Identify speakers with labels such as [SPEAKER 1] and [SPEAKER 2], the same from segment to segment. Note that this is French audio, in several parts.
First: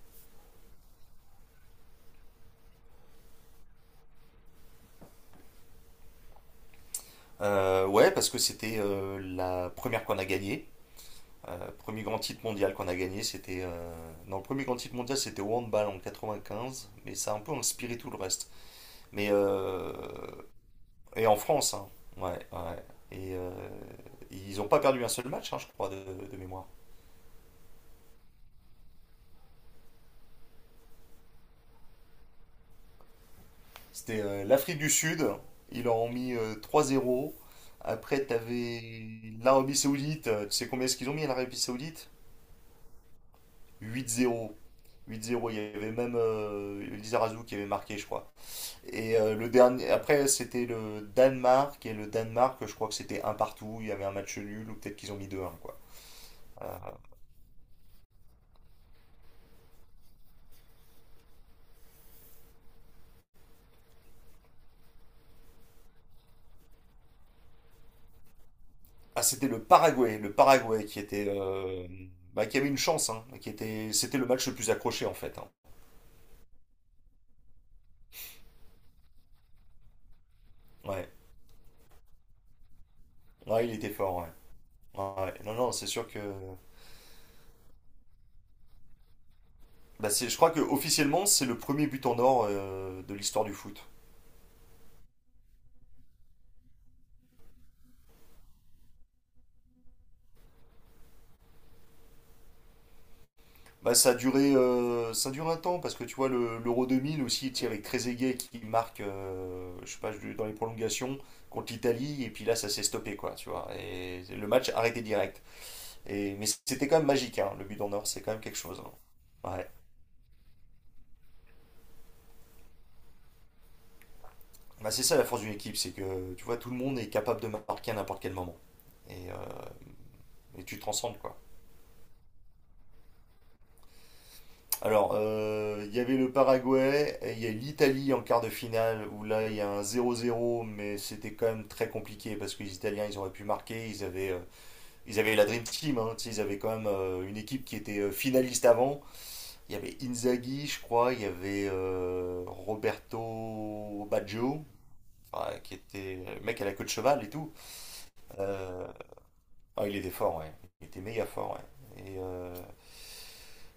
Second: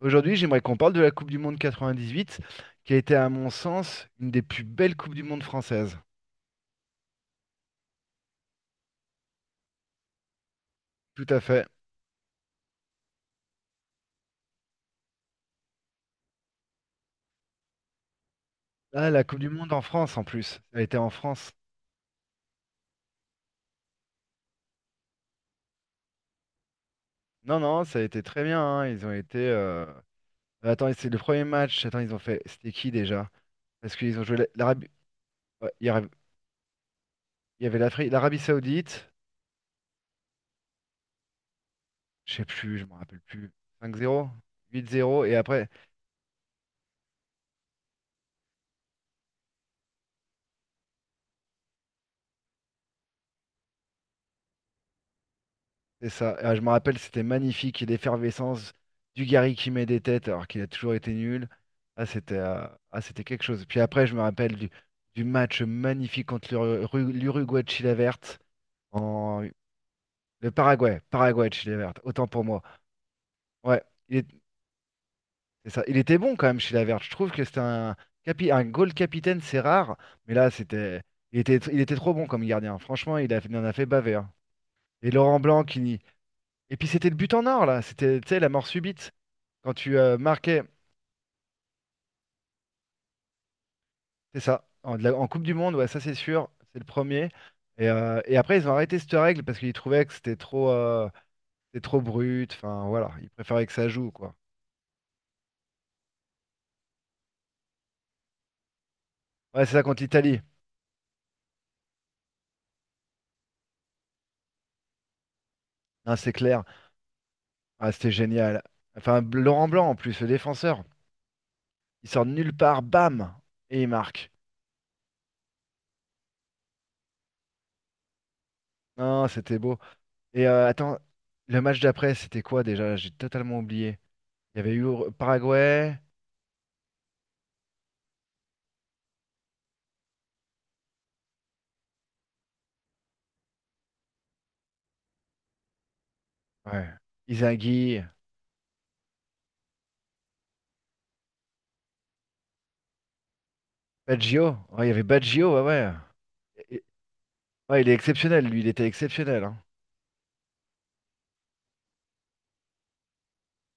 [SPEAKER 1] Aujourd'hui, j'aimerais qu'on parle de la Coupe du Monde 98, qui a été, à mon sens, une des plus belles Coupes du Monde françaises.
[SPEAKER 2] Ouais, parce que c'était la première qu'on a gagnée.
[SPEAKER 1] Tout à fait.
[SPEAKER 2] Premier grand titre mondial qu'on a gagné, c'était. Non, le premier grand titre mondial, c'était au handball en 95, mais ça a un peu inspiré tout le reste.
[SPEAKER 1] Ah, la
[SPEAKER 2] Mais.
[SPEAKER 1] Coupe du Monde en
[SPEAKER 2] euh,
[SPEAKER 1] France, en plus. Ça a été en
[SPEAKER 2] Et en
[SPEAKER 1] France.
[SPEAKER 2] France, hein. Ouais, ouais. Et euh, Ils n'ont pas perdu un seul match, hein, je crois, de mémoire.
[SPEAKER 1] Non, non, ça a été très bien, hein. Ils ont été. Attends, c'est le premier match. Attends, ils ont fait. C'était qui déjà? Parce qu'ils
[SPEAKER 2] C'était
[SPEAKER 1] ont joué
[SPEAKER 2] l'Afrique
[SPEAKER 1] l'Arabie.
[SPEAKER 2] du Sud,
[SPEAKER 1] Ouais,
[SPEAKER 2] ils
[SPEAKER 1] il y
[SPEAKER 2] leur
[SPEAKER 1] avait
[SPEAKER 2] ont mis 3-0.
[SPEAKER 1] il y avait l'Afrique,
[SPEAKER 2] Après,
[SPEAKER 1] l'Arabie
[SPEAKER 2] t'avais
[SPEAKER 1] Saoudite.
[SPEAKER 2] l'Arabie Saoudite, tu sais combien est-ce qu'ils ont mis à l'Arabie Saoudite?
[SPEAKER 1] Je sais plus, je me rappelle plus. 5-0,
[SPEAKER 2] 8-0.
[SPEAKER 1] 8-0, et
[SPEAKER 2] 8-0, il y
[SPEAKER 1] après,
[SPEAKER 2] avait même Lizarazu qui avait marqué, je crois. Le dernier, après, c'était le Danemark, et le Danemark, je crois que c'était un partout, il y avait un match nul, ou peut-être qu'ils ont mis deux 1 quoi.
[SPEAKER 1] c'est ça. Ah, je
[SPEAKER 2] Euh,
[SPEAKER 1] me rappelle, c'était magnifique, et l'effervescence du Gary qui met des têtes alors qu'il a toujours été nul. Ah, c'était euh, ah, c'était quelque chose. Puis après, je me rappelle du match magnifique contre l'Uruguay de Chile verte.
[SPEAKER 2] Ah,
[SPEAKER 1] En...
[SPEAKER 2] c'était le
[SPEAKER 1] Le
[SPEAKER 2] Paraguay qui
[SPEAKER 1] Paraguay.
[SPEAKER 2] était,
[SPEAKER 1] Paraguay de Chile verte. Autant pour
[SPEAKER 2] bah, qui
[SPEAKER 1] moi.
[SPEAKER 2] avait une chance, hein, qui
[SPEAKER 1] Ouais,
[SPEAKER 2] était,
[SPEAKER 1] il
[SPEAKER 2] c'était le
[SPEAKER 1] est-
[SPEAKER 2] match le plus accroché, en fait, hein.
[SPEAKER 1] c'est ça. Il était bon quand même, Chile verte. Je trouve que c'était un goal capitaine, c'est rare. Mais là, c'était.
[SPEAKER 2] Ouais,
[SPEAKER 1] Il était trop bon comme gardien. Franchement, il a... il en
[SPEAKER 2] ouais,
[SPEAKER 1] a
[SPEAKER 2] il
[SPEAKER 1] fait
[SPEAKER 2] était
[SPEAKER 1] baver,
[SPEAKER 2] fort, ouais.
[SPEAKER 1] hein. Et
[SPEAKER 2] Ouais, ouais,
[SPEAKER 1] Laurent
[SPEAKER 2] non,
[SPEAKER 1] Blanc
[SPEAKER 2] non, c'est
[SPEAKER 1] qui.
[SPEAKER 2] sûr que,
[SPEAKER 1] Et puis c'était le but en or, là. C'était, tu sais, la mort subite. Quand tu
[SPEAKER 2] bah, c'est, je crois que
[SPEAKER 1] marquais,
[SPEAKER 2] officiellement, c'est le premier but en or de l'histoire du foot.
[SPEAKER 1] c'est ça, en Coupe du Monde, ouais, ça c'est sûr, c'est le premier. Et après, ils ont arrêté cette règle parce qu'ils trouvaient que c'était trop brut. Enfin, voilà, ils préféraient que ça
[SPEAKER 2] Bah, ça
[SPEAKER 1] joue,
[SPEAKER 2] a
[SPEAKER 1] quoi.
[SPEAKER 2] duré, ça dure un temps parce que tu vois l'Euro 2000 aussi, tu sais, avec Trezeguet qui marque,
[SPEAKER 1] Ouais, c'est ça
[SPEAKER 2] je sais
[SPEAKER 1] contre
[SPEAKER 2] pas,
[SPEAKER 1] l'Italie.
[SPEAKER 2] dans les prolongations contre l'Italie, et puis là ça s'est stoppé quoi, tu vois. Et le match arrêté direct.
[SPEAKER 1] Hein, c'est
[SPEAKER 2] Et mais
[SPEAKER 1] clair.
[SPEAKER 2] c'était quand même magique, hein, le but d'en
[SPEAKER 1] Ah,
[SPEAKER 2] or,
[SPEAKER 1] c'était
[SPEAKER 2] c'est quand même quelque
[SPEAKER 1] génial.
[SPEAKER 2] chose, hein.
[SPEAKER 1] Enfin,
[SPEAKER 2] Ouais.
[SPEAKER 1] Laurent Blanc, en plus, le défenseur, il sort de nulle part, bam, et il marque.
[SPEAKER 2] Bah, c'est ça la force d'une équipe, c'est que tu vois tout le monde est capable de marquer à n'importe quel moment et,
[SPEAKER 1] Non,
[SPEAKER 2] euh,
[SPEAKER 1] c'était beau. Et
[SPEAKER 2] et
[SPEAKER 1] euh,
[SPEAKER 2] tu te
[SPEAKER 1] attends,
[SPEAKER 2] transcendes quoi.
[SPEAKER 1] le match d'après, c'était quoi déjà? J'ai totalement oublié. Il y avait eu
[SPEAKER 2] Alors, il
[SPEAKER 1] Paraguay,
[SPEAKER 2] y avait le Paraguay, et il y a l'Italie en quart de finale, où là, il y a un 0-0, mais c'était quand même très compliqué, parce que les Italiens, ils auraient pu marquer, ils avaient la Dream Team, hein, tu sais, ils avaient quand même
[SPEAKER 1] ouais,
[SPEAKER 2] une équipe qui était
[SPEAKER 1] Inzaghi,
[SPEAKER 2] finaliste avant. Il y avait Inzaghi, je crois, il y avait Roberto
[SPEAKER 1] Baggio.
[SPEAKER 2] Baggio,
[SPEAKER 1] Ouais, il y avait
[SPEAKER 2] enfin,
[SPEAKER 1] Baggio, ouais,
[SPEAKER 2] qui était
[SPEAKER 1] ouais.
[SPEAKER 2] le mec à la queue de cheval et tout.
[SPEAKER 1] Ouais, il est exceptionnel, lui, il était
[SPEAKER 2] Euh,
[SPEAKER 1] exceptionnel, hein.
[SPEAKER 2] il était fort, ouais. Il était méga fort, ouais. Et euh,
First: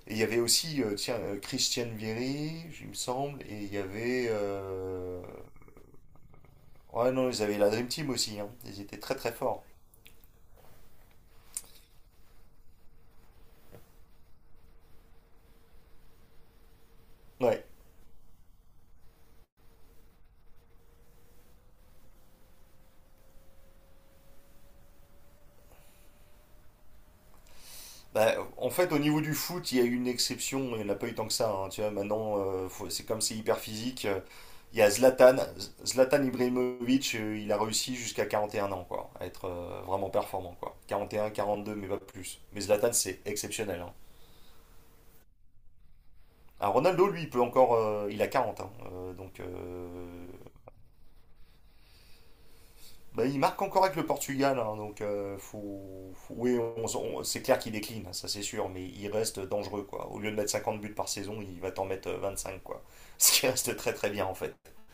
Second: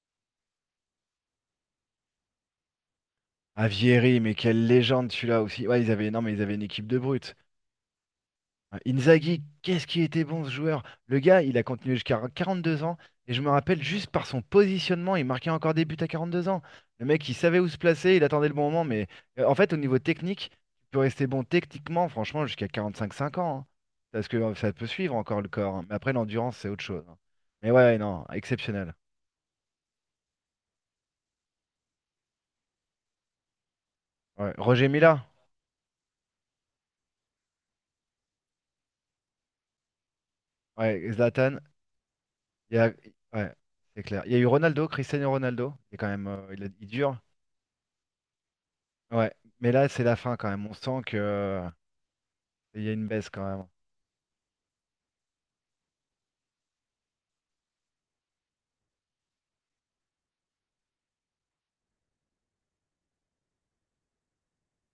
[SPEAKER 2] Et il y avait aussi, tiens, Christiane Vieri, il me semble, et
[SPEAKER 1] Ah,
[SPEAKER 2] il y
[SPEAKER 1] Vieri,
[SPEAKER 2] avait.
[SPEAKER 1] mais quelle légende celui-là aussi. Ouais, ils avaient, non, mais ils avaient une équipe de
[SPEAKER 2] Ouais, non,
[SPEAKER 1] brutes.
[SPEAKER 2] ils avaient la Dream Team aussi, hein.
[SPEAKER 1] Ah,
[SPEAKER 2] Ils étaient très très
[SPEAKER 1] Inzaghi,
[SPEAKER 2] forts.
[SPEAKER 1] qu'est-ce qu'il était bon ce joueur. Le gars, il a continué jusqu'à 42 ans. Et je me rappelle juste par son positionnement, il marquait encore des buts à 2 ans. Le mec, il savait
[SPEAKER 2] Ouais.
[SPEAKER 1] où se placer, il attendait le bon moment. Mais en fait, au niveau technique, tu peux rester bon techniquement, franchement, jusqu'à quarante-cinq cinq ans, hein. Parce que ça peut suivre encore le corps, hein. Mais après, l'endurance, c'est autre chose, hein. Mais ouais, non,
[SPEAKER 2] Bah, en fait,
[SPEAKER 1] exceptionnel.
[SPEAKER 2] au niveau du foot, il y a eu une exception, il n'y en a pas eu tant que ça, hein. Tu vois, maintenant, c'est comme c'est hyper physique.
[SPEAKER 1] Ouais.
[SPEAKER 2] Il y
[SPEAKER 1] Roger
[SPEAKER 2] a
[SPEAKER 1] Mila,
[SPEAKER 2] Zlatan, Zlatan Ibrahimovic, il a réussi jusqu'à 41 ans, quoi, à être vraiment performant, quoi.
[SPEAKER 1] ouais,
[SPEAKER 2] 41,
[SPEAKER 1] Zlatan.
[SPEAKER 2] 42, mais pas plus. Mais
[SPEAKER 1] Il y
[SPEAKER 2] Zlatan,
[SPEAKER 1] a...
[SPEAKER 2] c'est
[SPEAKER 1] Ouais,
[SPEAKER 2] exceptionnel, hein.
[SPEAKER 1] c'est clair. Il y a eu Ronaldo, Cristiano Ronaldo. Il est quand même, il, a-
[SPEAKER 2] Ah,
[SPEAKER 1] il
[SPEAKER 2] Ronaldo,
[SPEAKER 1] dure.
[SPEAKER 2] lui, il peut encore, il a 40, hein,
[SPEAKER 1] Ouais,
[SPEAKER 2] donc
[SPEAKER 1] mais là, c'est la fin quand même. On sent que il y a une
[SPEAKER 2] bah,
[SPEAKER 1] baisse
[SPEAKER 2] il
[SPEAKER 1] quand
[SPEAKER 2] marque
[SPEAKER 1] même.
[SPEAKER 2] encore avec le Portugal, hein, donc oui, c'est clair qu'il décline, ça c'est sûr, mais il reste dangereux quoi. Au lieu de mettre 50 buts par saison, il va t'en mettre 25 quoi. Ce qui reste très très bien en fait.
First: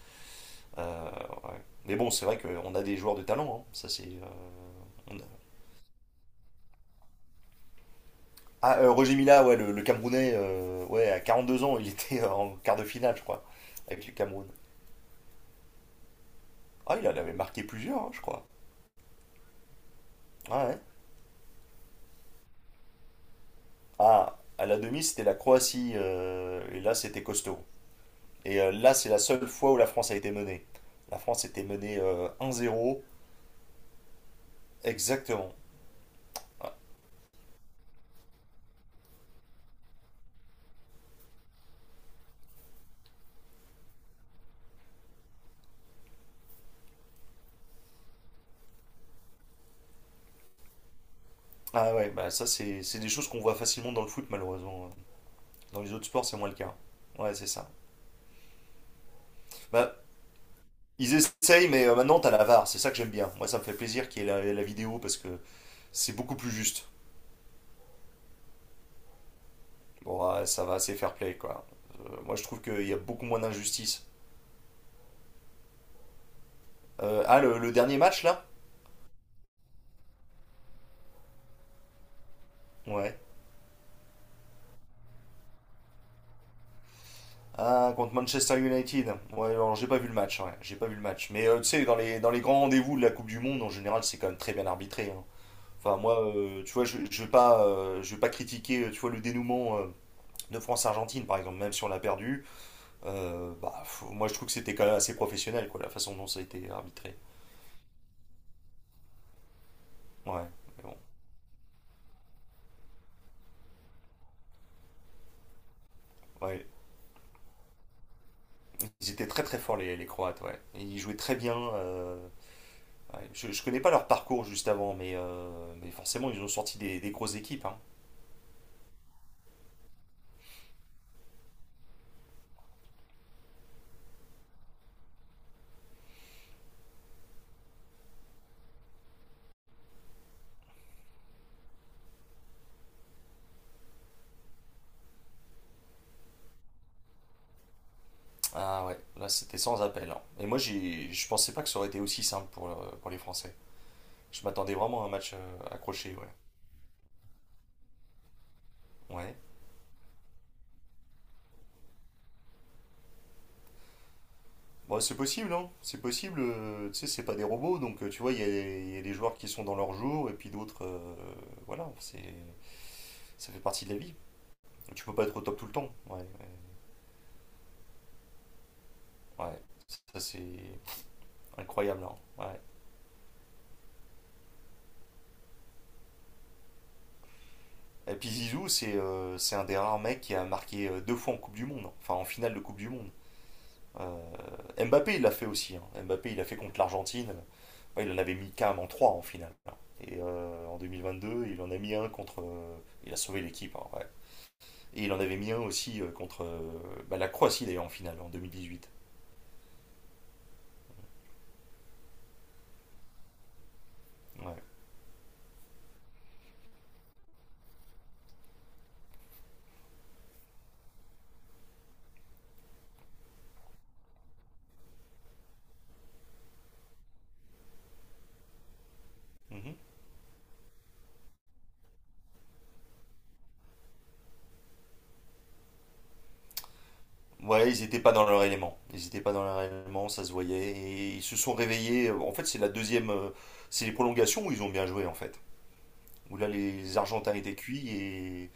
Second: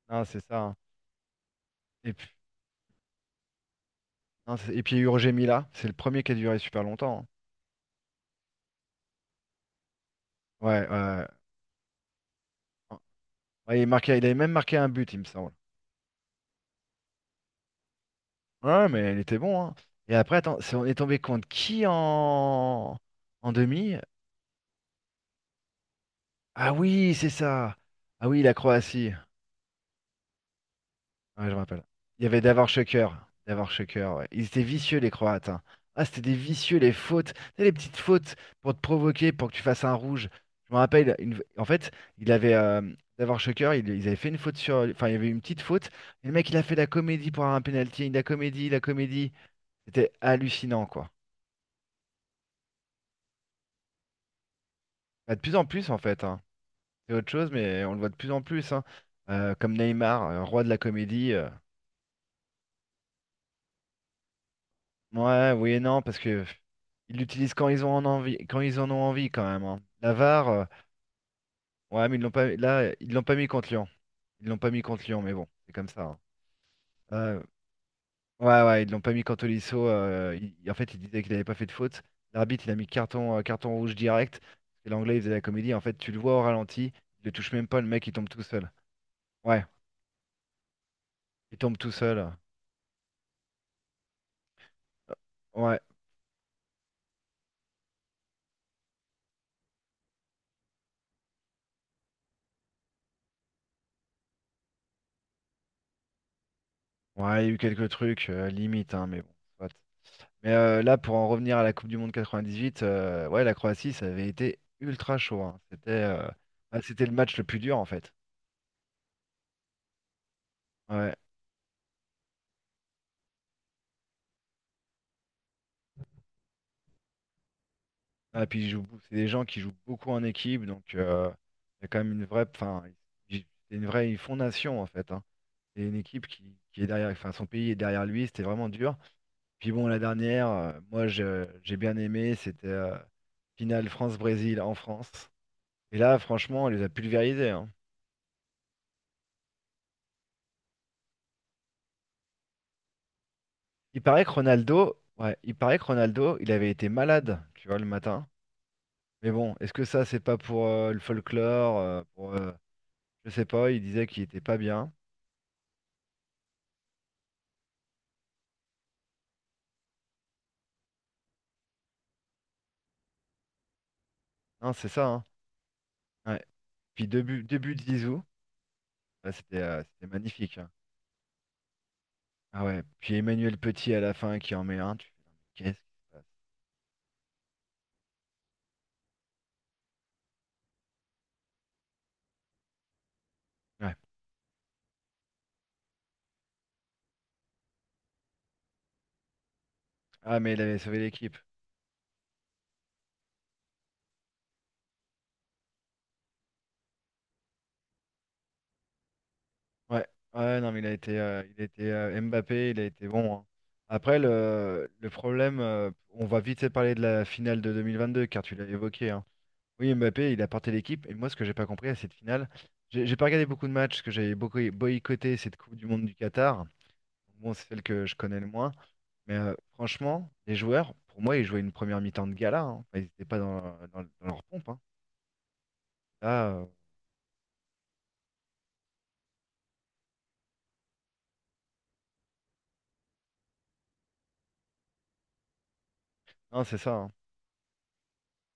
[SPEAKER 1] Non, c'est ça, hein.
[SPEAKER 2] Euh, ouais. Mais bon,
[SPEAKER 1] Et
[SPEAKER 2] c'est
[SPEAKER 1] puis,
[SPEAKER 2] vrai qu'on a des joueurs de talent, hein, ça c'est.
[SPEAKER 1] non, et puis il y a eu
[SPEAKER 2] On a-
[SPEAKER 1] Roger Mila. C'est le premier qui a duré super longtemps, hein.
[SPEAKER 2] Ah, Roger Mila, ouais, le Camerounais,
[SPEAKER 1] Ouais,
[SPEAKER 2] ouais, à
[SPEAKER 1] ouais.
[SPEAKER 2] 42 ans, il était en quart de
[SPEAKER 1] Ouais,
[SPEAKER 2] finale, je crois,
[SPEAKER 1] ouais, il
[SPEAKER 2] avec le
[SPEAKER 1] marquait, il avait
[SPEAKER 2] Cameroun.
[SPEAKER 1] même marqué un but, il me semble.
[SPEAKER 2] Ah, il en avait marqué plusieurs, hein, je crois.
[SPEAKER 1] Ouais, mais il était bon, hein. Et après, attends,
[SPEAKER 2] Ouais, ouais.
[SPEAKER 1] on est tombé contre qui en demi?
[SPEAKER 2] Ah, à la demi, c'était la Croatie,
[SPEAKER 1] Ah
[SPEAKER 2] et là,
[SPEAKER 1] oui,
[SPEAKER 2] c'était
[SPEAKER 1] c'est
[SPEAKER 2] costaud.
[SPEAKER 1] ça. Ah oui, la
[SPEAKER 2] Là, c'est
[SPEAKER 1] Croatie.
[SPEAKER 2] la seule fois où la France a été menée. La France
[SPEAKER 1] Ouais, je me
[SPEAKER 2] était
[SPEAKER 1] rappelle.
[SPEAKER 2] menée
[SPEAKER 1] Il y avait Davor
[SPEAKER 2] 1-0,
[SPEAKER 1] Shocker. Davor Shocker, ouais. Ils étaient vicieux, les Croates,
[SPEAKER 2] exactement.
[SPEAKER 1] hein. Ah, c'était des
[SPEAKER 2] Ah
[SPEAKER 1] vicieux, les fautes. Tu sais, les petites fautes pour te provoquer, pour que tu fasses un rouge. Je me rappelle, en fait, il avait. Davor Shocker, ils avaient fait une faute sur. Enfin, il y avait une petite faute. Et le mec, il a fait la comédie pour un penalty. La comédie, la comédie. C'était hallucinant, quoi.
[SPEAKER 2] ah ouais, bah ça, c'est des choses qu'on voit facilement dans le foot, malheureusement.
[SPEAKER 1] Bah, de plus en
[SPEAKER 2] Dans
[SPEAKER 1] plus,
[SPEAKER 2] les
[SPEAKER 1] en
[SPEAKER 2] autres
[SPEAKER 1] fait,
[SPEAKER 2] sports, c'est
[SPEAKER 1] hein.
[SPEAKER 2] moins le cas.
[SPEAKER 1] C'est autre
[SPEAKER 2] Ouais, c'est
[SPEAKER 1] chose,
[SPEAKER 2] ça.
[SPEAKER 1] mais on le voit de plus en plus, hein. Comme
[SPEAKER 2] Bah,
[SPEAKER 1] Neymar, roi de la
[SPEAKER 2] ils
[SPEAKER 1] comédie.
[SPEAKER 2] essayent, mais maintenant, t'as la VAR, c'est ça que j'aime bien. Moi, ça me fait plaisir qu'il y ait la vidéo parce que
[SPEAKER 1] Ouais, oui et non,
[SPEAKER 2] c'est
[SPEAKER 1] parce
[SPEAKER 2] beaucoup
[SPEAKER 1] que
[SPEAKER 2] plus
[SPEAKER 1] pff,
[SPEAKER 2] juste.
[SPEAKER 1] ils l'utilisent quand ils ont en envie, quand ils en ont envie quand même, hein. La
[SPEAKER 2] Bon, ah,
[SPEAKER 1] VAR,
[SPEAKER 2] ça va, c'est fair play, quoi.
[SPEAKER 1] ouais, mais ils l'ont
[SPEAKER 2] Moi, je
[SPEAKER 1] pas,
[SPEAKER 2] trouve
[SPEAKER 1] là,
[SPEAKER 2] qu'il y a
[SPEAKER 1] ils l'ont
[SPEAKER 2] beaucoup
[SPEAKER 1] pas
[SPEAKER 2] moins
[SPEAKER 1] mis contre Lyon.
[SPEAKER 2] d'injustice.
[SPEAKER 1] Ils l'ont pas mis contre Lyon, mais bon, c'est comme ça, hein.
[SPEAKER 2] Euh, ah,
[SPEAKER 1] Euh,
[SPEAKER 2] le, le dernier match, là?
[SPEAKER 1] ouais, ouais, ils l'ont pas mis contre Tolisso. En fait, il disait qu'il n'avait pas fait de faute. L'arbitre, il a mis
[SPEAKER 2] Ouais.
[SPEAKER 1] carton rouge direct. Et l'Anglais, il faisait la comédie. En fait, tu le vois au ralenti, il le touche même pas, le
[SPEAKER 2] Ah,
[SPEAKER 1] mec, il
[SPEAKER 2] contre
[SPEAKER 1] tombe tout
[SPEAKER 2] Manchester
[SPEAKER 1] seul.
[SPEAKER 2] United. Ouais,
[SPEAKER 1] Ouais,
[SPEAKER 2] alors j'ai pas vu le match, ouais, j'ai pas vu le match. Mais
[SPEAKER 1] il
[SPEAKER 2] tu
[SPEAKER 1] tombe
[SPEAKER 2] sais,
[SPEAKER 1] tout seul.
[SPEAKER 2] dans les grands rendez-vous de la Coupe du Monde, en général, c'est quand même très bien arbitré, hein.
[SPEAKER 1] Ouais,
[SPEAKER 2] Enfin, moi, tu vois, je vais pas, je vais pas critiquer, tu vois, le dénouement de France-Argentine, par exemple, même si on l'a perdu. Moi, je trouve que c'était quand même assez professionnel, quoi, la façon dont ça a été arbitré.
[SPEAKER 1] ouais, il y a eu quelques trucs, limite, hein, mais bon.
[SPEAKER 2] Ouais,
[SPEAKER 1] Mais
[SPEAKER 2] mais bon.
[SPEAKER 1] là, pour en revenir à la Coupe du Monde 98, ouais, la Croatie, ça avait été ultra chaud, hein. C'était euh,
[SPEAKER 2] Ouais,
[SPEAKER 1] ah, c'était le match le plus dur, en fait.
[SPEAKER 2] ils étaient très très forts les Croates, ouais. Ils
[SPEAKER 1] Ouais.
[SPEAKER 2] jouaient très bien. Ouais. Je connais pas leur parcours juste avant, mais, mais forcément ils ont sorti des grosses équipes, hein.
[SPEAKER 1] Ah, c'est des gens qui jouent beaucoup en équipe, donc il y a quand même une vraie, enfin, c'est une vraie fondation, en fait, hein. C'est une équipe qui est derrière, enfin, son pays est derrière lui, c'était vraiment dur. Puis bon, la dernière, moi, j'ai bien aimé, c'était finale France-Brésil en France. Et là, franchement, elle les a pulvérisés, hein.
[SPEAKER 2] Ah ouais, là c'était sans appel, hein. Et moi je pensais pas que ça aurait été aussi simple pour, pour les Français.
[SPEAKER 1] Il paraît que
[SPEAKER 2] Je m'attendais
[SPEAKER 1] Ronaldo,
[SPEAKER 2] vraiment à un match
[SPEAKER 1] ouais, il paraît que
[SPEAKER 2] accroché, ouais.
[SPEAKER 1] Ronaldo, il avait été malade, tu vois, le matin. Mais
[SPEAKER 2] Ouais.
[SPEAKER 1] bon, est-ce que ça, c'est pas pour le folklore, pour, je sais pas, il disait qu'il était pas bien.
[SPEAKER 2] Bon, c'est possible, hein. C'est possible, tu sais, c'est pas des robots, donc tu vois, il y a des joueurs qui sont dans leur jour et puis d'autres, voilà, ça fait partie de la vie.
[SPEAKER 1] Non, c'est
[SPEAKER 2] Tu
[SPEAKER 1] ça,
[SPEAKER 2] peux pas
[SPEAKER 1] hein.
[SPEAKER 2] être au top tout le temps, ouais.
[SPEAKER 1] Ouais. Puis deux buts de Zizou, ouais,
[SPEAKER 2] Ouais,
[SPEAKER 1] c'était
[SPEAKER 2] ouais,
[SPEAKER 1] euh, c'était
[SPEAKER 2] ça c'est
[SPEAKER 1] magnifique, hein.
[SPEAKER 2] incroyable, hein. Ouais.
[SPEAKER 1] Ah ouais, puis Emmanuel Petit à la fin qui en met un, tu fais, qu'est-ce qui se passe?
[SPEAKER 2] Et puis Zizou, c'est un des rares mecs qui a marqué deux fois en Coupe du Monde, hein. Enfin en finale de Coupe du Monde.
[SPEAKER 1] Ouais.
[SPEAKER 2] Euh, Mbappé, il l'a fait aussi, hein. Mbappé, il l'a fait contre l'Argentine. Ouais, il en avait mis carrément 3 en finale, hein.
[SPEAKER 1] Ah mais il
[SPEAKER 2] En
[SPEAKER 1] avait sauvé l'équipe.
[SPEAKER 2] 2022, il en a mis un contre. Il a sauvé l'équipe, hein, ouais. Et il en avait mis un aussi contre bah, la Croatie, d'ailleurs, en finale, en 2018.
[SPEAKER 1] Ouais, ouais, non, mais il a été Mbappé, il a été bon, hein. Après,
[SPEAKER 2] Ouais.
[SPEAKER 1] le problème, on va vite parler de la finale de 2022, car tu l'as évoqué, hein. Oui, Mbappé, il a porté l'équipe, et moi, ce que j'ai pas compris à cette finale, j'ai pas regardé beaucoup de matchs, parce que j'avais beaucoup boycotté cette Coupe du Monde du Qatar. Bon, c'est celle que je connais le moins, mais
[SPEAKER 2] Mhm.
[SPEAKER 1] franchement, les joueurs, pour moi, ils jouaient une première mi-temps de gala, hein. Enfin, ils n'étaient pas dans, dans leur pompe, hein. Là,
[SPEAKER 2] Ouais, ils n'étaient pas dans leur élément. Ils n'étaient pas dans leur élément, ça se voyait. Et ils se sont réveillés. En fait, c'est la deuxième. C'est les prolongations où ils ont bien joué, en fait. Où là,
[SPEAKER 1] non, c'est ça,
[SPEAKER 2] les
[SPEAKER 1] hein.
[SPEAKER 2] Argentins étaient cuits.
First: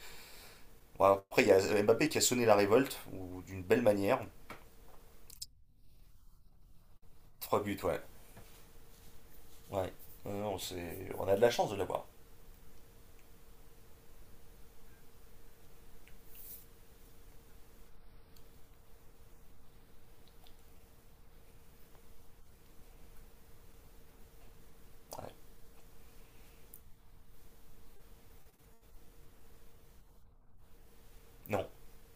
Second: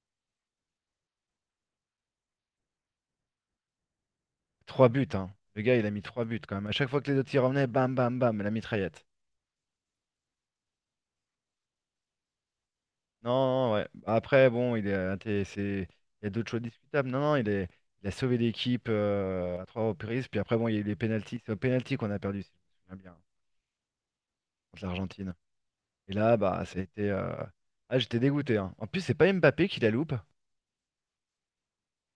[SPEAKER 2] Bon, après, il y a Mbappé qui a sonné la révolte, ou d'une belle manière.
[SPEAKER 1] Trois buts, hein. Le gars, il a mis trois buts quand même. À chaque fois que les autres y
[SPEAKER 2] Trois
[SPEAKER 1] revenaient,
[SPEAKER 2] buts,
[SPEAKER 1] bam,
[SPEAKER 2] ouais.
[SPEAKER 1] bam, bam, la mitraillette.
[SPEAKER 2] Ouais. On a de la chance de l'avoir.
[SPEAKER 1] Non, non, ouais. Après, bon, il est, inté- c'est- il y a d'autres choses discutables. Non, non, il a sauvé l'équipe à trois reprises. Puis après, bon, il y a eu les pénaltys. C'est au pénalty qu'on a perdu, si je me souviens bien, contre
[SPEAKER 2] Ouais.
[SPEAKER 1] l'Argentine. Et là, bah, ça a été. Ah, j'étais dégoûté, hein. En plus, c'est pas Mbappé qui la loupe.
[SPEAKER 2] Non.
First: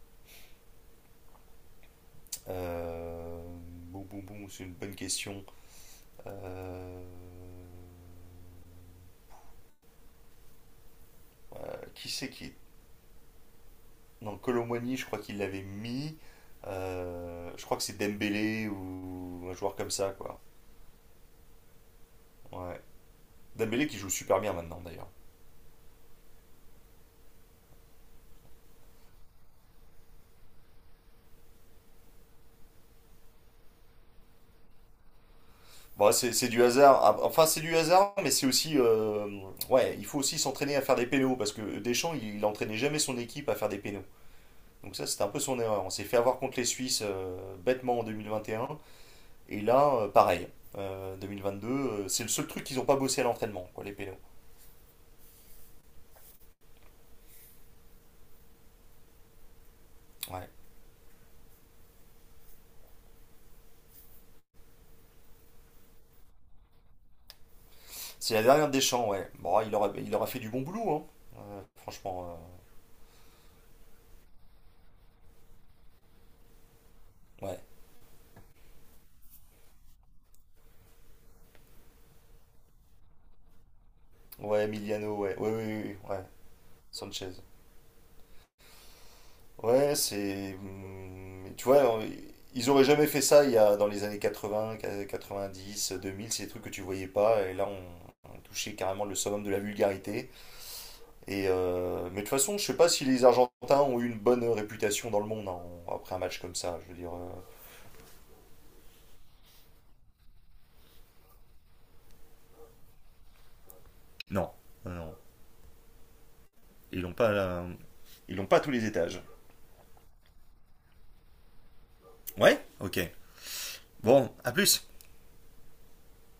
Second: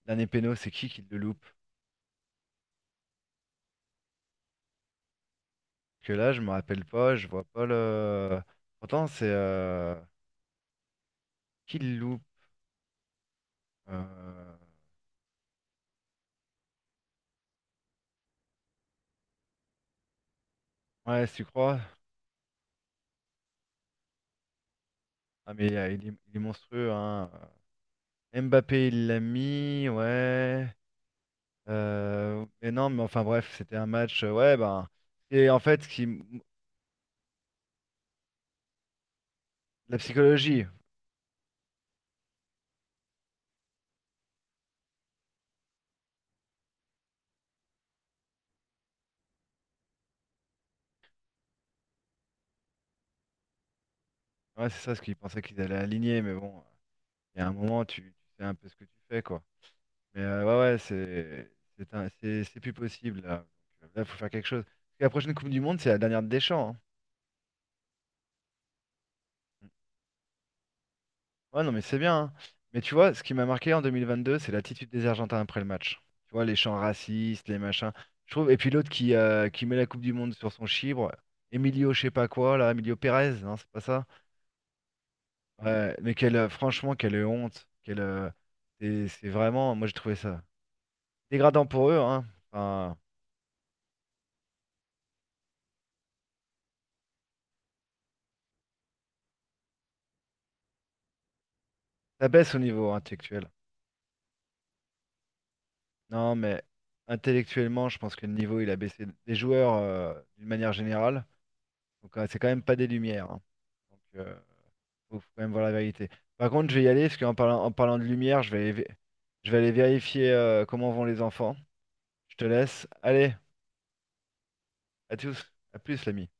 [SPEAKER 1] Dernier péno, c'est qui le loupe?
[SPEAKER 2] Euh, Boum, boum, boum, c'est une bonne question.
[SPEAKER 1] Parce que là, je me rappelle
[SPEAKER 2] Euh,
[SPEAKER 1] pas, je vois pas le. Pourtant, c'est qui le
[SPEAKER 2] Qui
[SPEAKER 1] loupe?
[SPEAKER 2] c'est qui est. Non,
[SPEAKER 1] Euh,
[SPEAKER 2] Colomboigny, je crois qu'il l'avait mis. Je crois que c'est Dembélé ou un joueur comme ça, quoi.
[SPEAKER 1] Ouais, si tu crois.
[SPEAKER 2] Ouais. Dembélé qui joue super bien maintenant, d'ailleurs.
[SPEAKER 1] Ah mais il est monstrueux, hein. Mbappé, il l'a mis, ouais. Mais non, mais enfin bref, c'était un match, ouais, ben. Et en fait,
[SPEAKER 2] Bon, c'est c'est du hasard. Ah, enfin, c'est du hasard, mais c'est aussi. Ouais,
[SPEAKER 1] la
[SPEAKER 2] il faut aussi
[SPEAKER 1] psychologie,
[SPEAKER 2] s'entraîner à faire des pénaux parce que Deschamps, il entraînait jamais son équipe à faire des pénaux. Donc ça, c'était un peu son erreur. On s'est fait avoir contre les Suisses bêtement en 2021. Et un. Et là, pareil. 2022, c'est le seul truc qu'ils n'ont pas bossé à l'entraînement, quoi, les pélos.
[SPEAKER 1] ouais, c'est ça ce qu'ils pensaient qu'ils allaient aligner, mais bon, il y a un moment, tu sais un peu ce que tu fais, quoi. Mais
[SPEAKER 2] Ouais.
[SPEAKER 1] ouais, ouais, c'est plus possible, là. Donc, là, il faut faire quelque chose. Parce que la prochaine Coupe du Monde, c'est la dernière de Deschamps, hein.
[SPEAKER 2] C'est la dernière des champs, ouais. Bon, il aura fait du bon boulot, hein.
[SPEAKER 1] Ouais, non, mais c'est bien, hein.
[SPEAKER 2] Franchement,
[SPEAKER 1] Mais tu vois, ce qui m'a marqué en 2022, c'est l'attitude des Argentins après le match. Tu vois, les chants racistes, les
[SPEAKER 2] ouais.
[SPEAKER 1] machins. Je trouve. Et puis l'autre qui met la Coupe du Monde sur son chibre, Emilio, je sais pas quoi, là, Emilio Pérez, non, c'est pas ça.
[SPEAKER 2] Ouais, Emiliano, ouais. Ouais, ouais,
[SPEAKER 1] Ouais,
[SPEAKER 2] ouais,
[SPEAKER 1] mais
[SPEAKER 2] ouais.
[SPEAKER 1] quelle, franchement, quelle
[SPEAKER 2] Sanchez.
[SPEAKER 1] honte. Quelle, c'est vraiment, moi j'ai
[SPEAKER 2] Ouais,
[SPEAKER 1] trouvé ça
[SPEAKER 2] c'est.
[SPEAKER 1] dégradant
[SPEAKER 2] Tu
[SPEAKER 1] pour eux,
[SPEAKER 2] vois,
[SPEAKER 1] hein.
[SPEAKER 2] ils auraient
[SPEAKER 1] Enfin,
[SPEAKER 2] jamais fait ça dans les années 80, 90, 2000, c'est des trucs que tu voyais pas. Et là, on touchait carrément le summum de la vulgarité. Mais de
[SPEAKER 1] ça
[SPEAKER 2] toute
[SPEAKER 1] baisse
[SPEAKER 2] façon,
[SPEAKER 1] au
[SPEAKER 2] je sais pas
[SPEAKER 1] niveau
[SPEAKER 2] si les
[SPEAKER 1] intellectuel.
[SPEAKER 2] Argentins ont eu une bonne réputation dans le monde, hein, après un
[SPEAKER 1] Non,
[SPEAKER 2] match comme
[SPEAKER 1] mais
[SPEAKER 2] ça. Je veux dire,
[SPEAKER 1] intellectuellement, je pense que le niveau, il a baissé des joueurs d'une manière générale. Donc, c'est quand même pas des lumières, hein. Donc,
[SPEAKER 2] non, non, non,
[SPEAKER 1] faut quand même voir la vérité. Par contre, je vais y
[SPEAKER 2] ils
[SPEAKER 1] aller
[SPEAKER 2] l'ont
[SPEAKER 1] parce
[SPEAKER 2] pas,
[SPEAKER 1] qu'en parlant, en parlant de
[SPEAKER 2] ils
[SPEAKER 1] lumière,
[SPEAKER 2] l'ont
[SPEAKER 1] je vais
[SPEAKER 2] pas à tous
[SPEAKER 1] aller,
[SPEAKER 2] les
[SPEAKER 1] vé-
[SPEAKER 2] étages.
[SPEAKER 1] je vais aller vérifier comment vont les enfants. Je te
[SPEAKER 2] Ouais,
[SPEAKER 1] laisse.
[SPEAKER 2] ok.
[SPEAKER 1] Allez,
[SPEAKER 2] Bon, à plus.
[SPEAKER 1] à tous. À plus, l'ami.